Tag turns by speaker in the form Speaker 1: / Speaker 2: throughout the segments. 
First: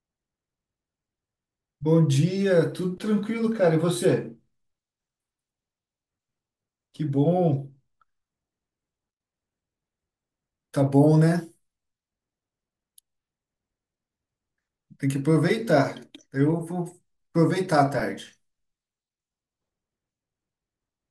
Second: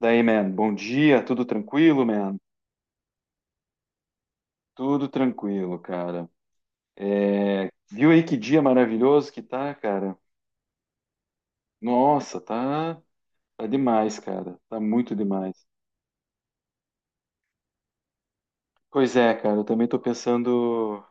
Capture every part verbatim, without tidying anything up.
Speaker 1: Daí, man, bom dia, tudo tranquilo,
Speaker 2: Bom
Speaker 1: man?
Speaker 2: dia, tudo tranquilo, cara. E você?
Speaker 1: Tudo tranquilo, cara.
Speaker 2: Que bom,
Speaker 1: É, viu aí que dia maravilhoso que tá, cara?
Speaker 2: tá bom, né?
Speaker 1: Nossa, tá, tá demais, cara. Tá
Speaker 2: Tem
Speaker 1: muito
Speaker 2: que
Speaker 1: demais.
Speaker 2: aproveitar. Eu vou aproveitar a tarde.
Speaker 1: Pois é, cara, eu também tô pensando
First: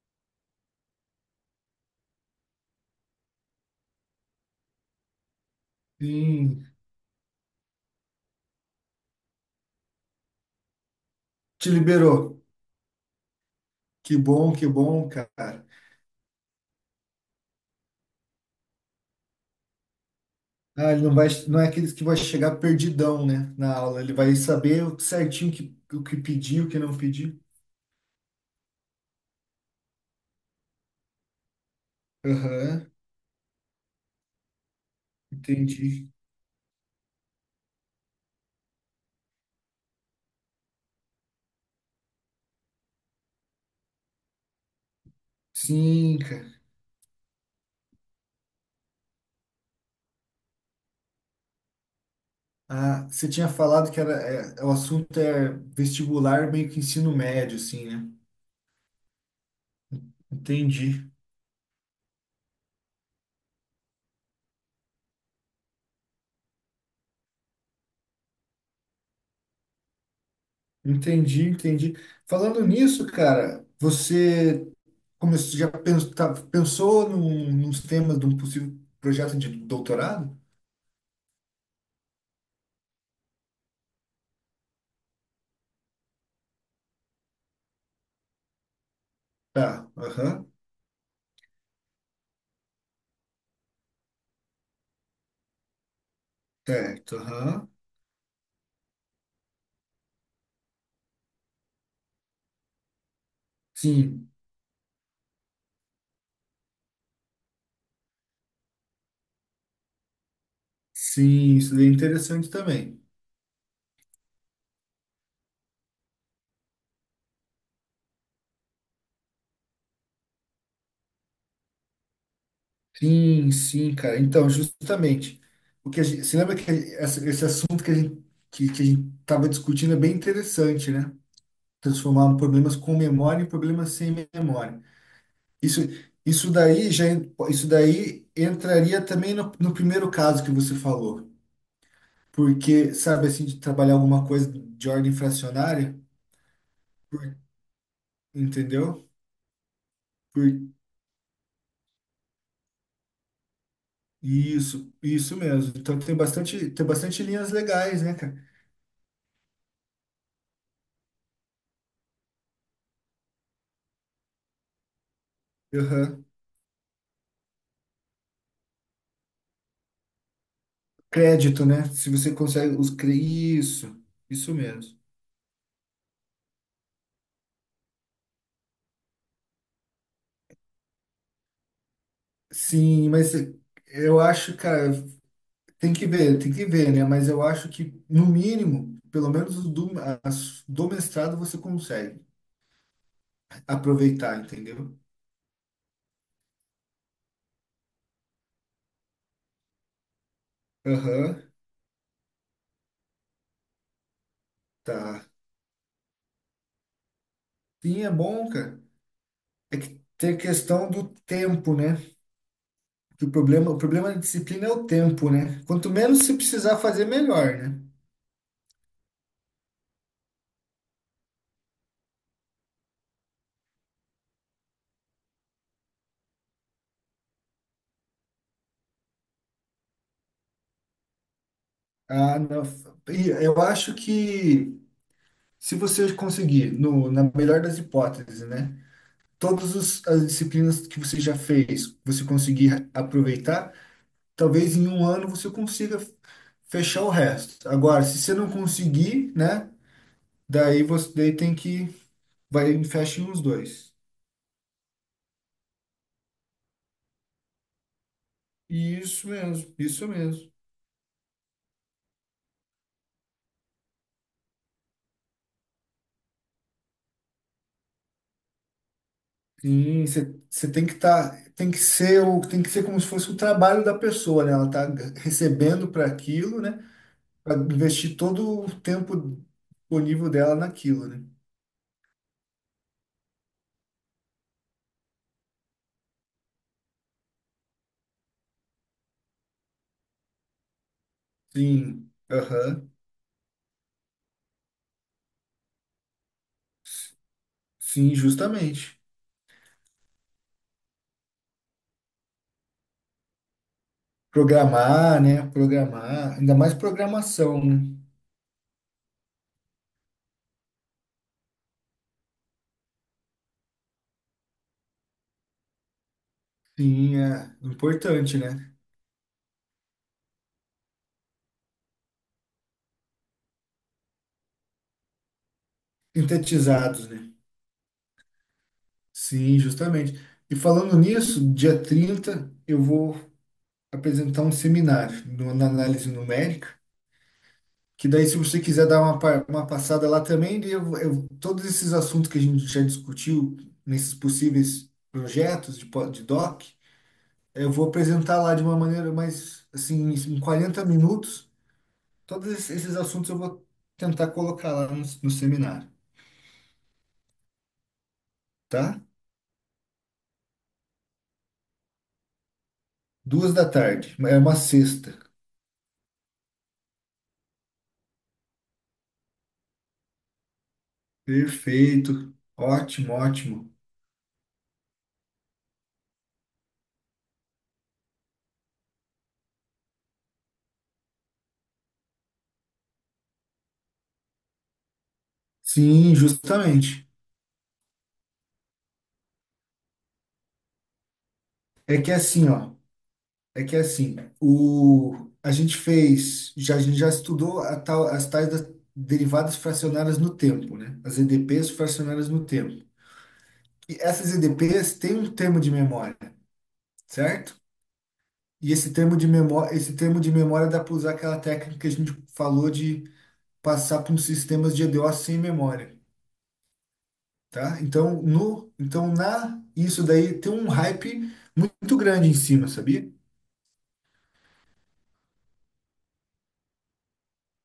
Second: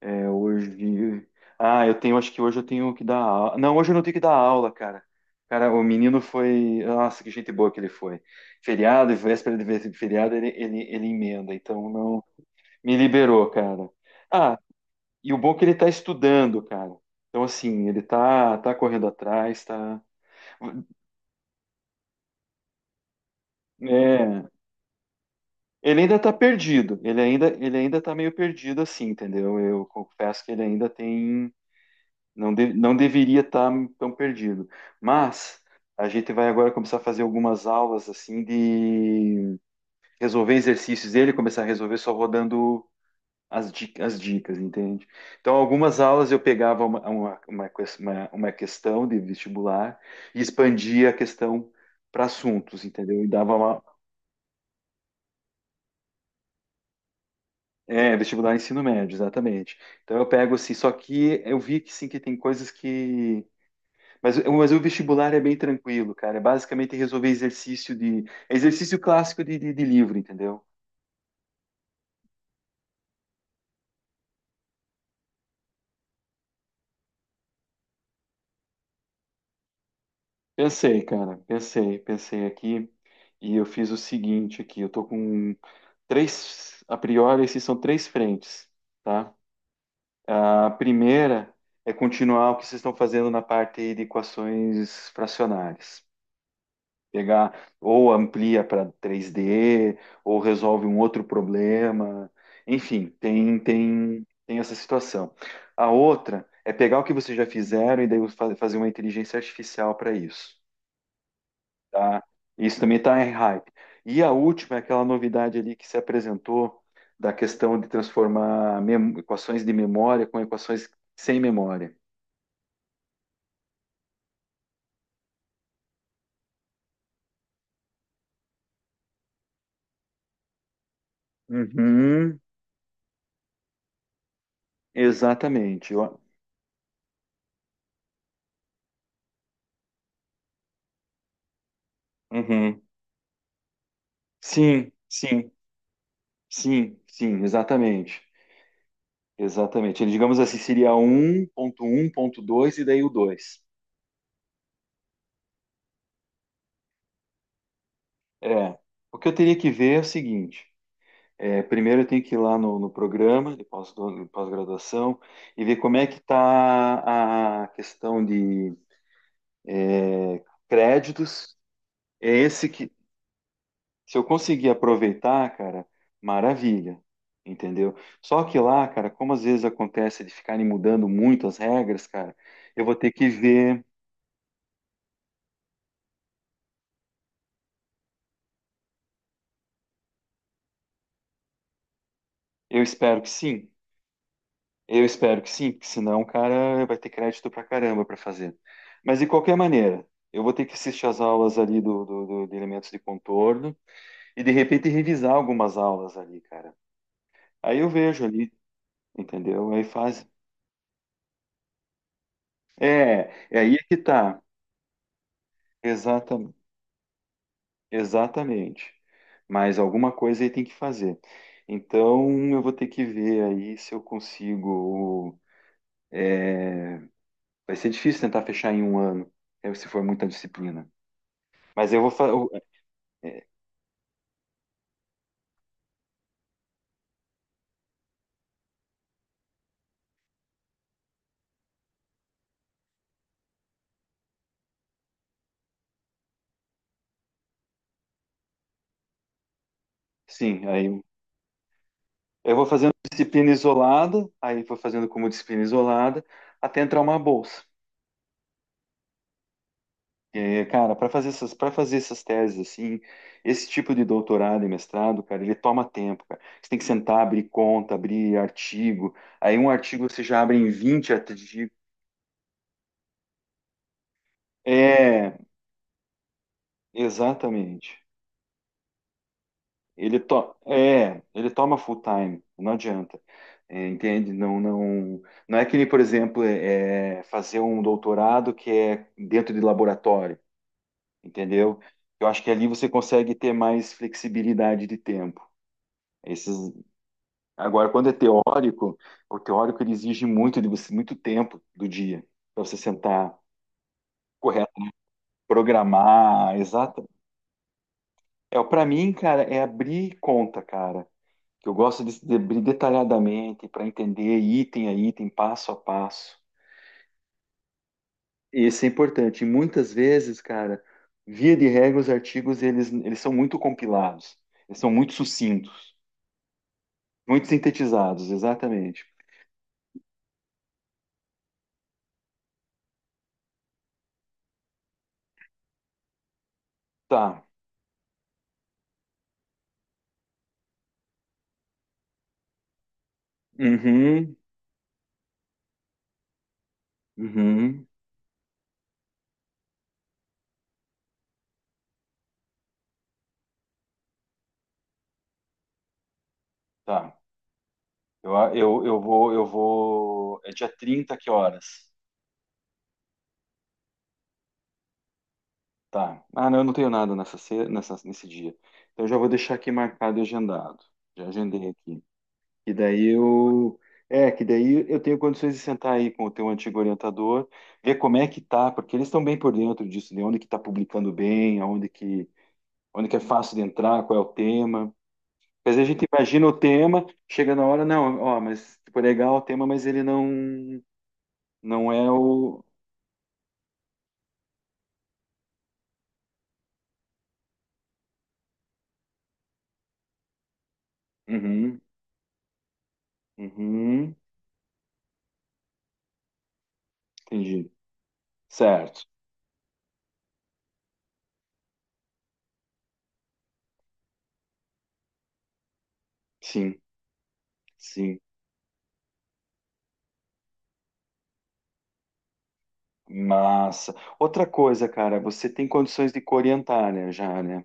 Speaker 1: é, hoje. Ah, eu tenho, acho que hoje eu tenho que dar aula. Não, hoje eu não tenho que dar aula, cara. Cara, o menino
Speaker 2: Sim,
Speaker 1: foi. Nossa, que gente boa que ele foi. Feriado e véspera de ve- feriado, ele, ele, ele emenda,
Speaker 2: te
Speaker 1: então não
Speaker 2: liberou.
Speaker 1: me liberou, cara.
Speaker 2: Que bom,
Speaker 1: Ah,
Speaker 2: que bom,
Speaker 1: e o bom é que
Speaker 2: cara.
Speaker 1: ele tá estudando, cara. Então, assim, ele tá, tá correndo atrás, tá.
Speaker 2: Ah, ele não vai, não é aqueles que vai chegar perdidão, né, na aula. Ele vai
Speaker 1: É,
Speaker 2: saber o certinho que,
Speaker 1: ele
Speaker 2: o que
Speaker 1: ainda tá
Speaker 2: pediu, o que não
Speaker 1: perdido. Ele
Speaker 2: pediu.
Speaker 1: ainda, ele ainda tá meio perdido, assim, entendeu? Eu confesso que ele ainda tem. Não, de-
Speaker 2: Aham,
Speaker 1: não deveria estar tão perdido. Mas a
Speaker 2: entendi.
Speaker 1: gente vai agora começar a fazer algumas aulas, assim, de resolver exercícios dele, começar a resolver só rodando as dicas, as dicas, entende? Então, algumas
Speaker 2: Sim,
Speaker 1: aulas eu
Speaker 2: cara.
Speaker 1: pegava uma, uma, uma, ques- uma- uma questão de vestibular e expandia a questão para assuntos,
Speaker 2: Ah,
Speaker 1: entendeu? E
Speaker 2: você tinha
Speaker 1: dava uma.
Speaker 2: falado que era, é, o assunto é vestibular, meio que ensino médio, assim, né?
Speaker 1: É, vestibular ensino médio, exatamente. Então eu pego assim, só
Speaker 2: Entendi.
Speaker 1: que eu vi que sim que tem coisas que. Mas, mas o vestibular é bem tranquilo, cara. É basicamente resolver exercício de. É exercício clássico de, de, de livro, entendeu?
Speaker 2: Entendi, entendi. Falando nisso, cara, você como já pensou, tá, pensou num, nos temas de um possível projeto de doutorado?
Speaker 1: Pensei, cara, pensei, pensei aqui e eu fiz o seguinte aqui, eu tô com três, a priori, esses são três frentes, tá?
Speaker 2: Tá, aham,
Speaker 1: A primeira é continuar o que vocês estão fazendo na parte de equações fracionárias.
Speaker 2: certo,
Speaker 1: Pegar
Speaker 2: aham.
Speaker 1: ou amplia para três dê ou resolve um outro problema, enfim, tem, tem,
Speaker 2: Sim,
Speaker 1: tem essa situação. A outra é pegar o que vocês já fizeram e daí fa- fazer uma inteligência artificial para isso.
Speaker 2: sim, isso daí é
Speaker 1: Tá?
Speaker 2: interessante
Speaker 1: Isso também
Speaker 2: também.
Speaker 1: está em hype. E a última é aquela novidade ali que se apresentou da questão de transformar mem- equações de memória com equações sem memória.
Speaker 2: Sim, sim, cara. Então, justamente, o que a gente, você lembra que essa- esse assunto que a gente, que, que a gente estava discutindo é bem interessante, né? Transformar
Speaker 1: Uhum.
Speaker 2: problemas com memória em problemas sem memória. Isso,
Speaker 1: Exatamente. Eu-
Speaker 2: isso daí já, en- isso daí entraria também no, no primeiro caso que você falou,
Speaker 1: Uhum.
Speaker 2: porque sabe assim de trabalhar alguma coisa de
Speaker 1: Sim,
Speaker 2: ordem
Speaker 1: sim,
Speaker 2: fracionária,
Speaker 1: sim,
Speaker 2: Por-
Speaker 1: sim, exatamente.
Speaker 2: entendeu?
Speaker 1: Exatamente. Ele, digamos assim,
Speaker 2: Por
Speaker 1: seria um, um, ponto um ponto dois e daí o dois.
Speaker 2: isso, isso mesmo. Então tem bastante, tem bastante linhas legais, né, cara?
Speaker 1: É. O que eu teria que ver é o seguinte. É, primeiro eu tenho que ir lá no, no programa de pós- de pós-graduação e ver como é que
Speaker 2: Aham.
Speaker 1: está a questão de créditos.
Speaker 2: Crédito, né? Se
Speaker 1: É
Speaker 2: você
Speaker 1: esse
Speaker 2: consegue os
Speaker 1: que,
Speaker 2: cre- isso,
Speaker 1: se eu
Speaker 2: isso
Speaker 1: conseguir
Speaker 2: mesmo.
Speaker 1: aproveitar, cara, maravilha, entendeu? Só que lá, cara, como às vezes acontece de ficarem mudando muito as regras, cara, eu vou
Speaker 2: Sim,
Speaker 1: ter que
Speaker 2: mas
Speaker 1: ver.
Speaker 2: eu acho, cara, tem que ver, tem que ver, né? Mas eu acho que, no mínimo, pelo menos o do, as- do mestrado você consegue
Speaker 1: Eu espero que sim,
Speaker 2: aproveitar, entendeu?
Speaker 1: eu espero que sim, porque senão, cara, vai ter crédito pra caramba para fazer. Mas de qualquer maneira, eu vou ter que assistir as
Speaker 2: Aham,
Speaker 1: aulas ali do, do, do- de elementos de contorno. E de repente
Speaker 2: tá.
Speaker 1: revisar algumas aulas ali, cara. Aí eu
Speaker 2: Sim, é
Speaker 1: vejo
Speaker 2: bom,
Speaker 1: ali,
Speaker 2: cara.
Speaker 1: entendeu?
Speaker 2: É
Speaker 1: Aí
Speaker 2: que
Speaker 1: faz.
Speaker 2: tem a questão do tempo, né? Que
Speaker 1: É,
Speaker 2: o
Speaker 1: é
Speaker 2: problema,
Speaker 1: aí
Speaker 2: o
Speaker 1: que
Speaker 2: problema da
Speaker 1: tá.
Speaker 2: disciplina é o tempo, né? Quanto menos você
Speaker 1: Exatamente.
Speaker 2: precisar fazer, melhor, né?
Speaker 1: Exatamente. Mas alguma coisa aí tem que fazer. Então eu vou ter que ver aí se eu consigo. é, Vai ser difícil tentar fechar em um ano, é, se for muita disciplina. Mas eu vou fa...
Speaker 2: Ah,
Speaker 1: eu-
Speaker 2: não. E
Speaker 1: é,
Speaker 2: eu acho que se você conseguir, no, na melhor das hipóteses, né? Todas os- as disciplinas que você já fez, você conseguir aproveitar. Talvez em um ano você consiga fechar o resto. Agora, se você não conseguir, né?
Speaker 1: sim,
Speaker 2: Daí
Speaker 1: aí
Speaker 2: você daí tem que
Speaker 1: eu vou
Speaker 2: vai
Speaker 1: fazendo
Speaker 2: fecha em uns
Speaker 1: disciplina
Speaker 2: dois.
Speaker 1: isolada, aí vou fazendo como disciplina isolada, até entrar uma bolsa.
Speaker 2: Isso mesmo, isso mesmo.
Speaker 1: É, cara, para fazer essas, para fazer essas teses assim, esse tipo de doutorado e mestrado, cara, ele toma tempo, cara. Você tem que sentar, abrir conta, abrir artigo. Aí um
Speaker 2: Sim,
Speaker 1: artigo você já abre em
Speaker 2: você tem que
Speaker 1: vinte
Speaker 2: estar,
Speaker 1: artigos.
Speaker 2: tem que ser o, tem que ser como se fosse o trabalho da pessoa, né? Ela está
Speaker 1: É,
Speaker 2: recebendo para aquilo, né? Para
Speaker 1: exatamente.
Speaker 2: investir todo o tempo
Speaker 1: Ele
Speaker 2: disponível
Speaker 1: to,
Speaker 2: dela naquilo,
Speaker 1: é,
Speaker 2: né?
Speaker 1: ele toma full time, não adianta. É, entende? Não, não, não é que nem, por exemplo, é, é fazer um doutorado que é dentro de laboratório, entendeu?
Speaker 2: Sim,
Speaker 1: Eu acho que ali
Speaker 2: aham,
Speaker 1: você consegue ter mais flexibilidade de tempo. Esses, Agora, quando é
Speaker 2: sim,
Speaker 1: teórico,
Speaker 2: justamente.
Speaker 1: o teórico ele exige muito de você, muito tempo do dia para você sentar correto,
Speaker 2: Programar, né? Programar, ainda
Speaker 1: programar,
Speaker 2: mais
Speaker 1: exato.
Speaker 2: programação, né?
Speaker 1: É, para mim, cara, é abrir conta, cara, que eu gosto de de abrir detalhadamente para entender item a item, passo a passo.
Speaker 2: Sim, é importante,
Speaker 1: E
Speaker 2: né?
Speaker 1: isso é importante. E muitas vezes, cara, via de regra, os artigos eles, eles são muito compilados, eles são muito sucintos,
Speaker 2: Sintetizados, né?
Speaker 1: muito sintetizados, exatamente.
Speaker 2: Sim, justamente. E falando nisso, dia trinta eu vou apresentar um seminário no- na análise numérica,
Speaker 1: Tá.
Speaker 2: que daí se você quiser dar uma, pa- uma passada lá também, daí eu, eu- todos esses assuntos que a gente já discutiu nesses
Speaker 1: Uhum,
Speaker 2: possíveis projetos de, po- de doc, eu
Speaker 1: uhum,
Speaker 2: vou apresentar lá de uma maneira mais, assim, em quarenta minutos, todos esses assuntos eu vou tentar colocar lá no no seminário,
Speaker 1: tá. Eu, a- eu, eu
Speaker 2: tá?
Speaker 1: vou, eu vou. É dia trinta que horas?
Speaker 2: Duas da tarde. É uma sexta.
Speaker 1: Tá. Ah, não, eu não tenho nada nessa, ce- nessa, nesse dia. Então eu já vou deixar aqui marcado e agendado. Já agendei aqui.
Speaker 2: Perfeito.
Speaker 1: E daí
Speaker 2: Ótimo, ótimo.
Speaker 1: eu. É, que daí eu tenho condições de sentar aí com o teu antigo orientador, ver como é que tá, porque eles estão bem por dentro disso, de onde que tá publicando bem, aonde que, onde que é fácil de entrar, qual é o tema. Às vezes a gente
Speaker 2: Sim,
Speaker 1: imagina o tema,
Speaker 2: justamente.
Speaker 1: chega na hora, não, ó, mas tipo, legal o tema, mas ele não, não
Speaker 2: É
Speaker 1: é
Speaker 2: que é assim,
Speaker 1: o.
Speaker 2: ó. É que é assim, o, a gente fez, já, a gente já estudou a tal, as tais das derivadas fracionárias no tempo, né? As E D Pês
Speaker 1: Uhum.
Speaker 2: fracionárias no tempo. E
Speaker 1: Uhum,
Speaker 2: essas E D Pês têm um termo de memória, certo?
Speaker 1: entendi.
Speaker 2: E esse
Speaker 1: Certo.
Speaker 2: termo de memória, esse termo de memória dá para usar aquela técnica que a gente falou de passar por sistemas de E D O sem memória.
Speaker 1: Sim,
Speaker 2: Tá?
Speaker 1: sim.
Speaker 2: Então, no, então na isso daí tem um hype muito grande em cima, sabia?
Speaker 1: Massa. Outra coisa, cara, você tem condições de orientar, né, já, né?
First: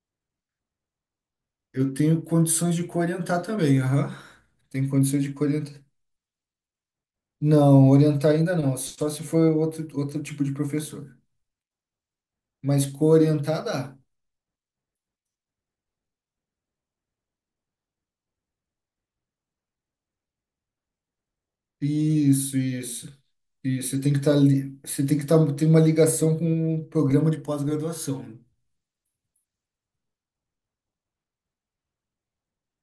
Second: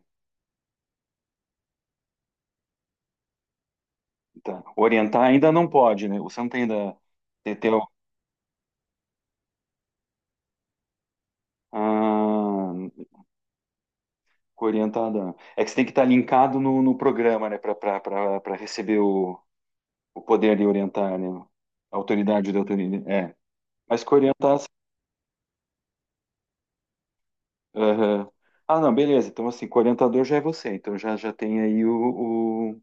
Speaker 2: Eu tenho condições de orientar também, aham.
Speaker 1: Tá.
Speaker 2: Tenho
Speaker 1: Orientar
Speaker 2: condições de
Speaker 1: ainda não
Speaker 2: orientar.
Speaker 1: pode, né? Você não tem ainda... Tem, tem, o-
Speaker 2: Não, orientar ainda não, só se for outro, outro, tipo de professor.
Speaker 1: ah,
Speaker 2: Mas coorientar dá.
Speaker 1: orientada. É que você tem que estar linkado no, no programa, né? Para receber o, o poder de orientar, né? A autoridade
Speaker 2: Isso,
Speaker 1: de autoridade.
Speaker 2: isso.
Speaker 1: É.
Speaker 2: Isso, você
Speaker 1: Mas que
Speaker 2: tem que estar ali você tem que estar tem uma ligação com o programa de pós-graduação,
Speaker 1: aham.
Speaker 2: né?
Speaker 1: Ah, não, beleza. Então, assim, que já é você. Então, já, já tem aí o...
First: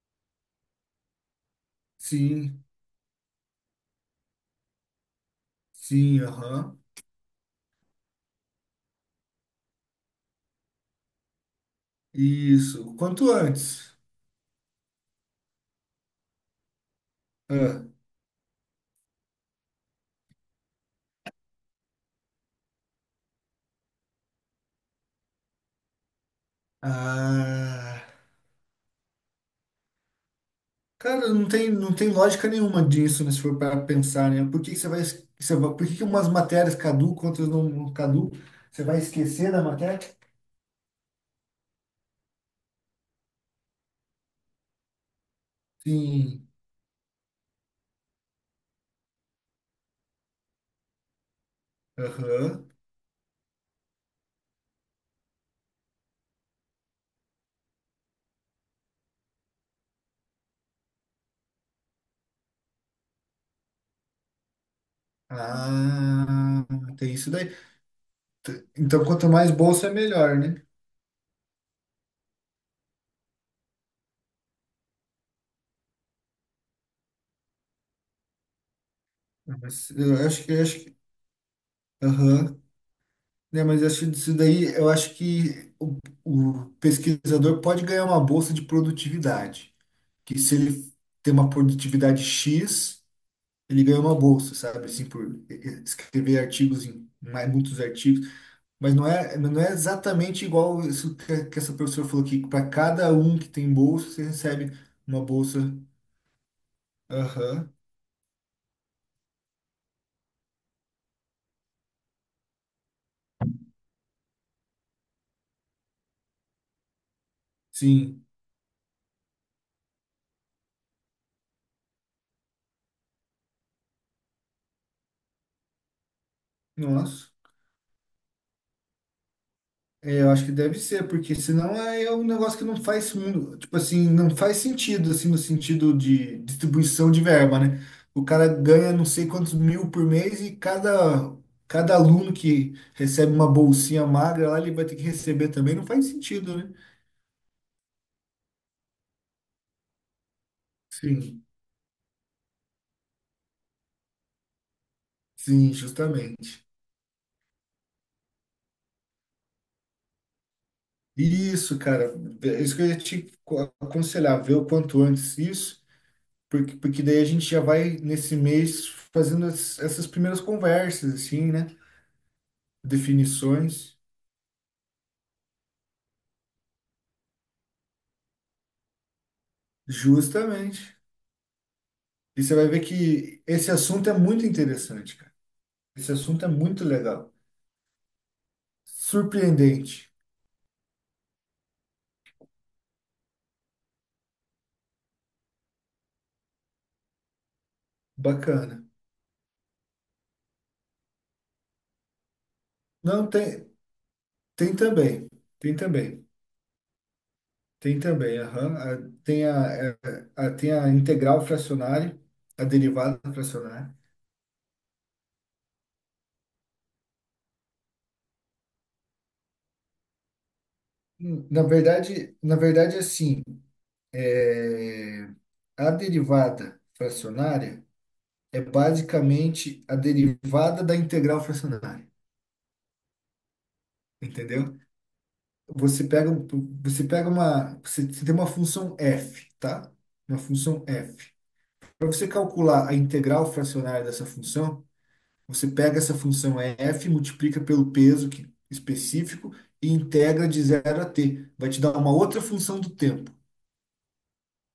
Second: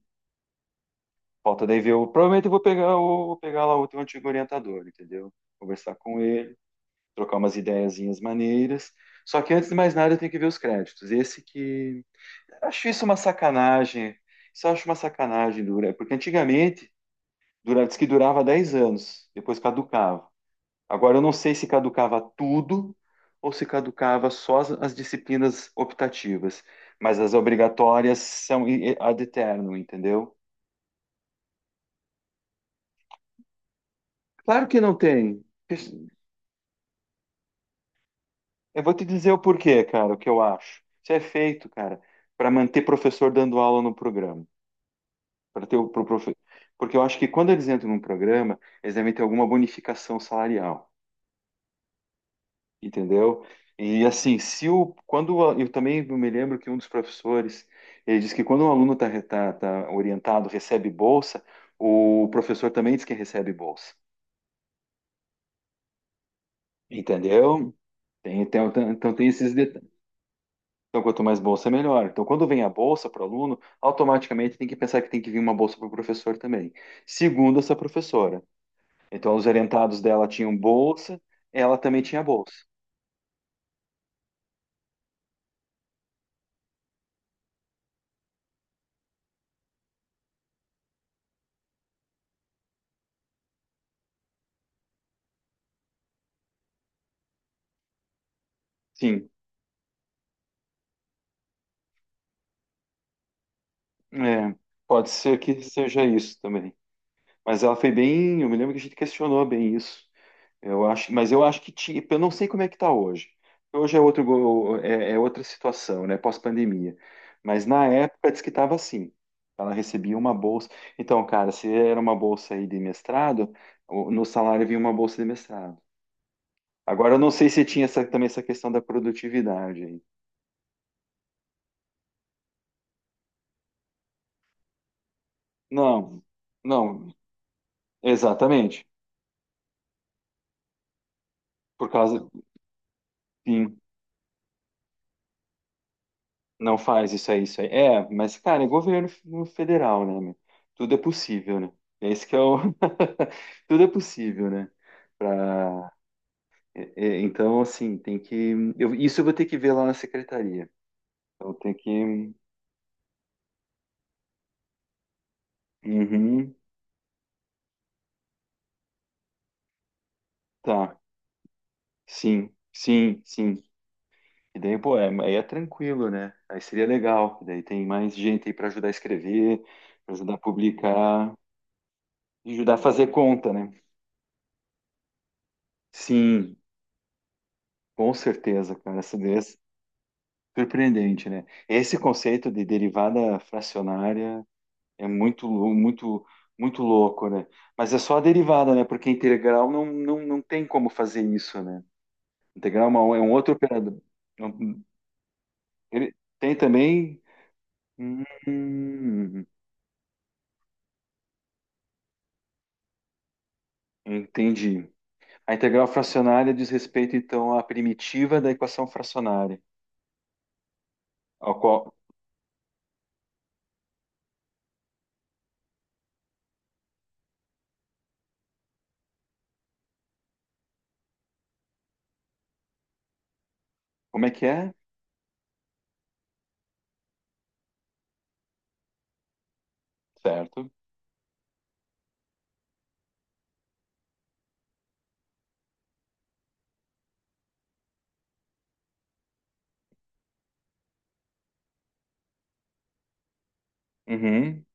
Speaker 1: Falta daí ver. o- Provavelmente eu vou
Speaker 2: Sim,
Speaker 1: pegar o vou pegar lá o teu antigo orientador, entendeu? Conversar com
Speaker 2: sim,
Speaker 1: ele,
Speaker 2: aham.
Speaker 1: trocar umas ideiazinhas maneiras. Só que antes de mais nada eu tenho que ver os créditos. Esse que. Acho
Speaker 2: Isso.
Speaker 1: isso uma
Speaker 2: Quanto antes.
Speaker 1: sacanagem. Isso eu acho uma sacanagem, dura. Porque antigamente
Speaker 2: Ah.
Speaker 1: dura... diz que durava dez anos, depois caducava. Agora eu não sei se caducava tudo ou se caducava só as, as disciplinas optativas. Mas as
Speaker 2: Ah.
Speaker 1: obrigatórias são i- ad eternum, entendeu?
Speaker 2: Cara, não tem, não tem lógica nenhuma disso, né, se for para pensar, né? Por
Speaker 1: Claro
Speaker 2: que que
Speaker 1: que
Speaker 2: você
Speaker 1: não
Speaker 2: vai, es-
Speaker 1: tem.
Speaker 2: você vai- por que que umas matérias caducam, outras não, não caducam?
Speaker 1: Eu
Speaker 2: Você
Speaker 1: vou
Speaker 2: vai
Speaker 1: te dizer o
Speaker 2: esquecer da
Speaker 1: porquê,
Speaker 2: matéria?
Speaker 1: cara, o que eu acho. Isso é feito, cara, para manter professor dando aula no programa, para ter o pro profe-
Speaker 2: Sim.
Speaker 1: porque eu acho que quando eles entram num programa, eles devem ter alguma bonificação salarial,
Speaker 2: Aham.
Speaker 1: entendeu? E assim, se o quando o a- eu também me lembro que um dos professores ele disse que quando um aluno está tá, tá tá orientado recebe bolsa, o professor também diz que recebe bolsa,
Speaker 2: Ah, tem isso daí.
Speaker 1: entendeu? Tem,
Speaker 2: T-
Speaker 1: tem-
Speaker 2: Então,
Speaker 1: então tem
Speaker 2: quanto mais
Speaker 1: esses de-
Speaker 2: bolsa, é melhor, né?
Speaker 1: Então, quanto mais bolsa, é melhor. Então, quando vem a bolsa para o aluno, automaticamente tem que pensar que tem que vir uma bolsa para o professor também. Segundo essa professora. Então, os
Speaker 2: Ah, mas
Speaker 1: orientados
Speaker 2: eu
Speaker 1: dela
Speaker 2: acho que,
Speaker 1: tinham
Speaker 2: eu acho que,
Speaker 1: bolsa, ela também tinha bolsa.
Speaker 2: aham. Né, mas eu acho que isso daí, eu acho que o, o pesquisador pode ganhar uma bolsa de produtividade, que se ele tem uma produtividade X. Ele ganhou uma bolsa, sabe, assim, por eh, eh, escrever artigos em mais, muitos artigos, mas não
Speaker 1: Sim,
Speaker 2: é, não é exatamente igual isso que, que essa professora falou aqui, que para cada um que tem bolsa, você
Speaker 1: é,
Speaker 2: recebe
Speaker 1: pode
Speaker 2: uma
Speaker 1: ser que
Speaker 2: bolsa.
Speaker 1: seja isso também. Mas
Speaker 2: Aham,
Speaker 1: ela foi bem. Eu me lembro que a gente questionou bem isso. Eu acho, mas eu acho que tinha, eu não sei como é que está hoje. Hoje é outro, go- é, é outra situação, né? Pós-pandemia. Mas na
Speaker 2: sim,
Speaker 1: época diz que estava assim. Ela recebia uma bolsa. Então, cara, se era uma bolsa aí de mestrado, o- no salário vinha uma bolsa de mestrado. Agora eu
Speaker 2: nossa.
Speaker 1: não sei se tinha essa- também essa questão da produtividade aí.
Speaker 2: É, eu acho que deve ser, porque senão é é um negócio que não faz mundo, tipo assim, não faz sentido, assim, no sentido
Speaker 1: Não,
Speaker 2: de distribuição
Speaker 1: não,
Speaker 2: de verba, né? O cara
Speaker 1: exatamente.
Speaker 2: ganha não sei quantos mil por mês e cada,
Speaker 1: Por
Speaker 2: cada
Speaker 1: causa,
Speaker 2: aluno que recebe uma
Speaker 1: sim.
Speaker 2: bolsinha magra lá, ele vai ter que receber também, não faz sentido, né?
Speaker 1: Não faz isso aí, isso aí. É, mas, cara, é governo f- no federal, né, meu? Tudo é
Speaker 2: Sim,
Speaker 1: possível, né? É isso que é o... Tudo é possível, né?
Speaker 2: sim,
Speaker 1: Pra...
Speaker 2: justamente.
Speaker 1: é- é, então, assim, tem que... eu- isso eu vou ter que ver lá na secretaria. Então, tem
Speaker 2: Isso, cara,
Speaker 1: que...
Speaker 2: é isso que eu ia te co- aconselhar, ver o quanto antes isso,
Speaker 1: Uhum,
Speaker 2: porque, porque daí a gente já vai nesse mês fazendo as- essas primeiras
Speaker 1: tá.
Speaker 2: conversas, assim, né?
Speaker 1: Sim, sim, sim.
Speaker 2: Definições.
Speaker 1: E daí, pô, é- aí é tranquilo, né? Aí seria legal. E daí tem mais gente aí pra ajudar a escrever, pra ajudar a
Speaker 2: Justamente.
Speaker 1: publicar,
Speaker 2: E
Speaker 1: e
Speaker 2: você vai
Speaker 1: ajudar a
Speaker 2: ver
Speaker 1: fazer
Speaker 2: que
Speaker 1: conta,
Speaker 2: esse
Speaker 1: né?
Speaker 2: assunto é muito interessante, cara. Esse assunto é
Speaker 1: Sim,
Speaker 2: muito legal.
Speaker 1: com certeza, cara. Essa ideia.
Speaker 2: Surpreendente.
Speaker 1: Surpreendente, né? Esse conceito de derivada fracionária é muito, lou- muito, muito louco, né? Mas é só a derivada, né?
Speaker 2: Bacana.
Speaker 1: Porque integral não, não, não tem como fazer isso, né? Integral é uma- é
Speaker 2: Não,
Speaker 1: um outro
Speaker 2: tem,
Speaker 1: operador.
Speaker 2: tem
Speaker 1: Não-
Speaker 2: também. Tem
Speaker 1: Ele
Speaker 2: também.
Speaker 1: tem também.
Speaker 2: Tem também. Aham. A-
Speaker 1: Hum,
Speaker 2: Tem a, a, a- tem a integral fracionária, a derivada fracionária.
Speaker 1: entendi. A integral fracionária diz respeito, então, à primitiva da equação fracionária.
Speaker 2: Hum,
Speaker 1: Ao
Speaker 2: Na
Speaker 1: qual...
Speaker 2: verdade, na verdade, assim, é, a derivada fracionária é basicamente a derivada da integral fracionária.
Speaker 1: Como é que é?
Speaker 2: Entendeu? Você pega, um- você pega uma, você tem uma função f, tá? Uma
Speaker 1: Certo.
Speaker 2: função f. Para você calcular a integral fracionária dessa função, você pega essa função f, multiplica pelo peso que- específico e integra de zero a t. Vai te dar uma outra função do tempo,
Speaker 1: Uhum.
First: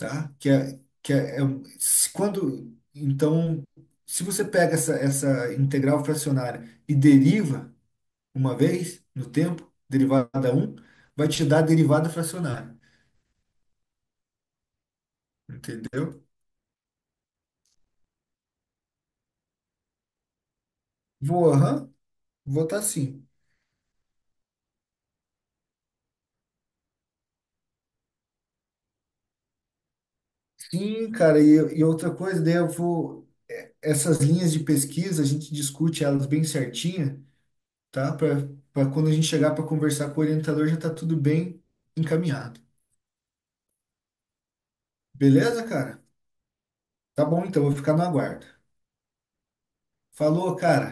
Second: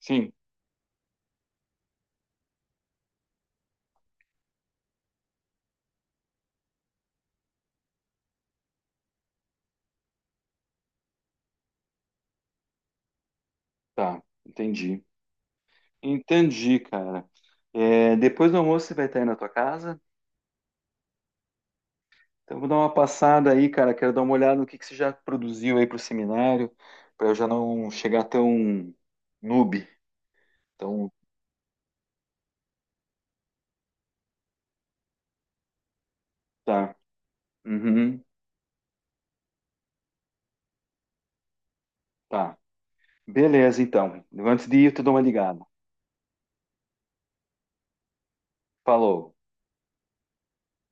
Speaker 1: Sim,
Speaker 2: Que é, que é, é um- se- quando, Então, se você pega essa, essa integral fracionária e deriva uma vez no tempo, derivada um vai te dar a derivada fracionária.
Speaker 1: tá. Entendi.
Speaker 2: Entendeu?
Speaker 1: Entendi, cara. É, depois do almoço você vai estar aí na tua casa?
Speaker 2: Vou, aham,
Speaker 1: Então eu
Speaker 2: vou
Speaker 1: vou dar
Speaker 2: estar
Speaker 1: uma
Speaker 2: sim.
Speaker 1: passada aí, cara. Quero dar uma olhada no que que você já produziu aí pro seminário, para eu já não chegar tão noob.
Speaker 2: Sim,
Speaker 1: Então,
Speaker 2: cara, e, e outra coisa, daí eu vou. Essas linhas de pesquisa, a gente discute elas bem
Speaker 1: tá.
Speaker 2: certinha, tá?
Speaker 1: Uhum,
Speaker 2: Para para quando a gente chegar para conversar com o orientador, já tá tudo bem
Speaker 1: tá.
Speaker 2: encaminhado.
Speaker 1: Beleza, então. Antes de ir, eu te dou uma ligada.
Speaker 2: Beleza, cara? Tá bom, então, vou ficar no aguardo.
Speaker 1: Falou.
Speaker 2: Falou, cara.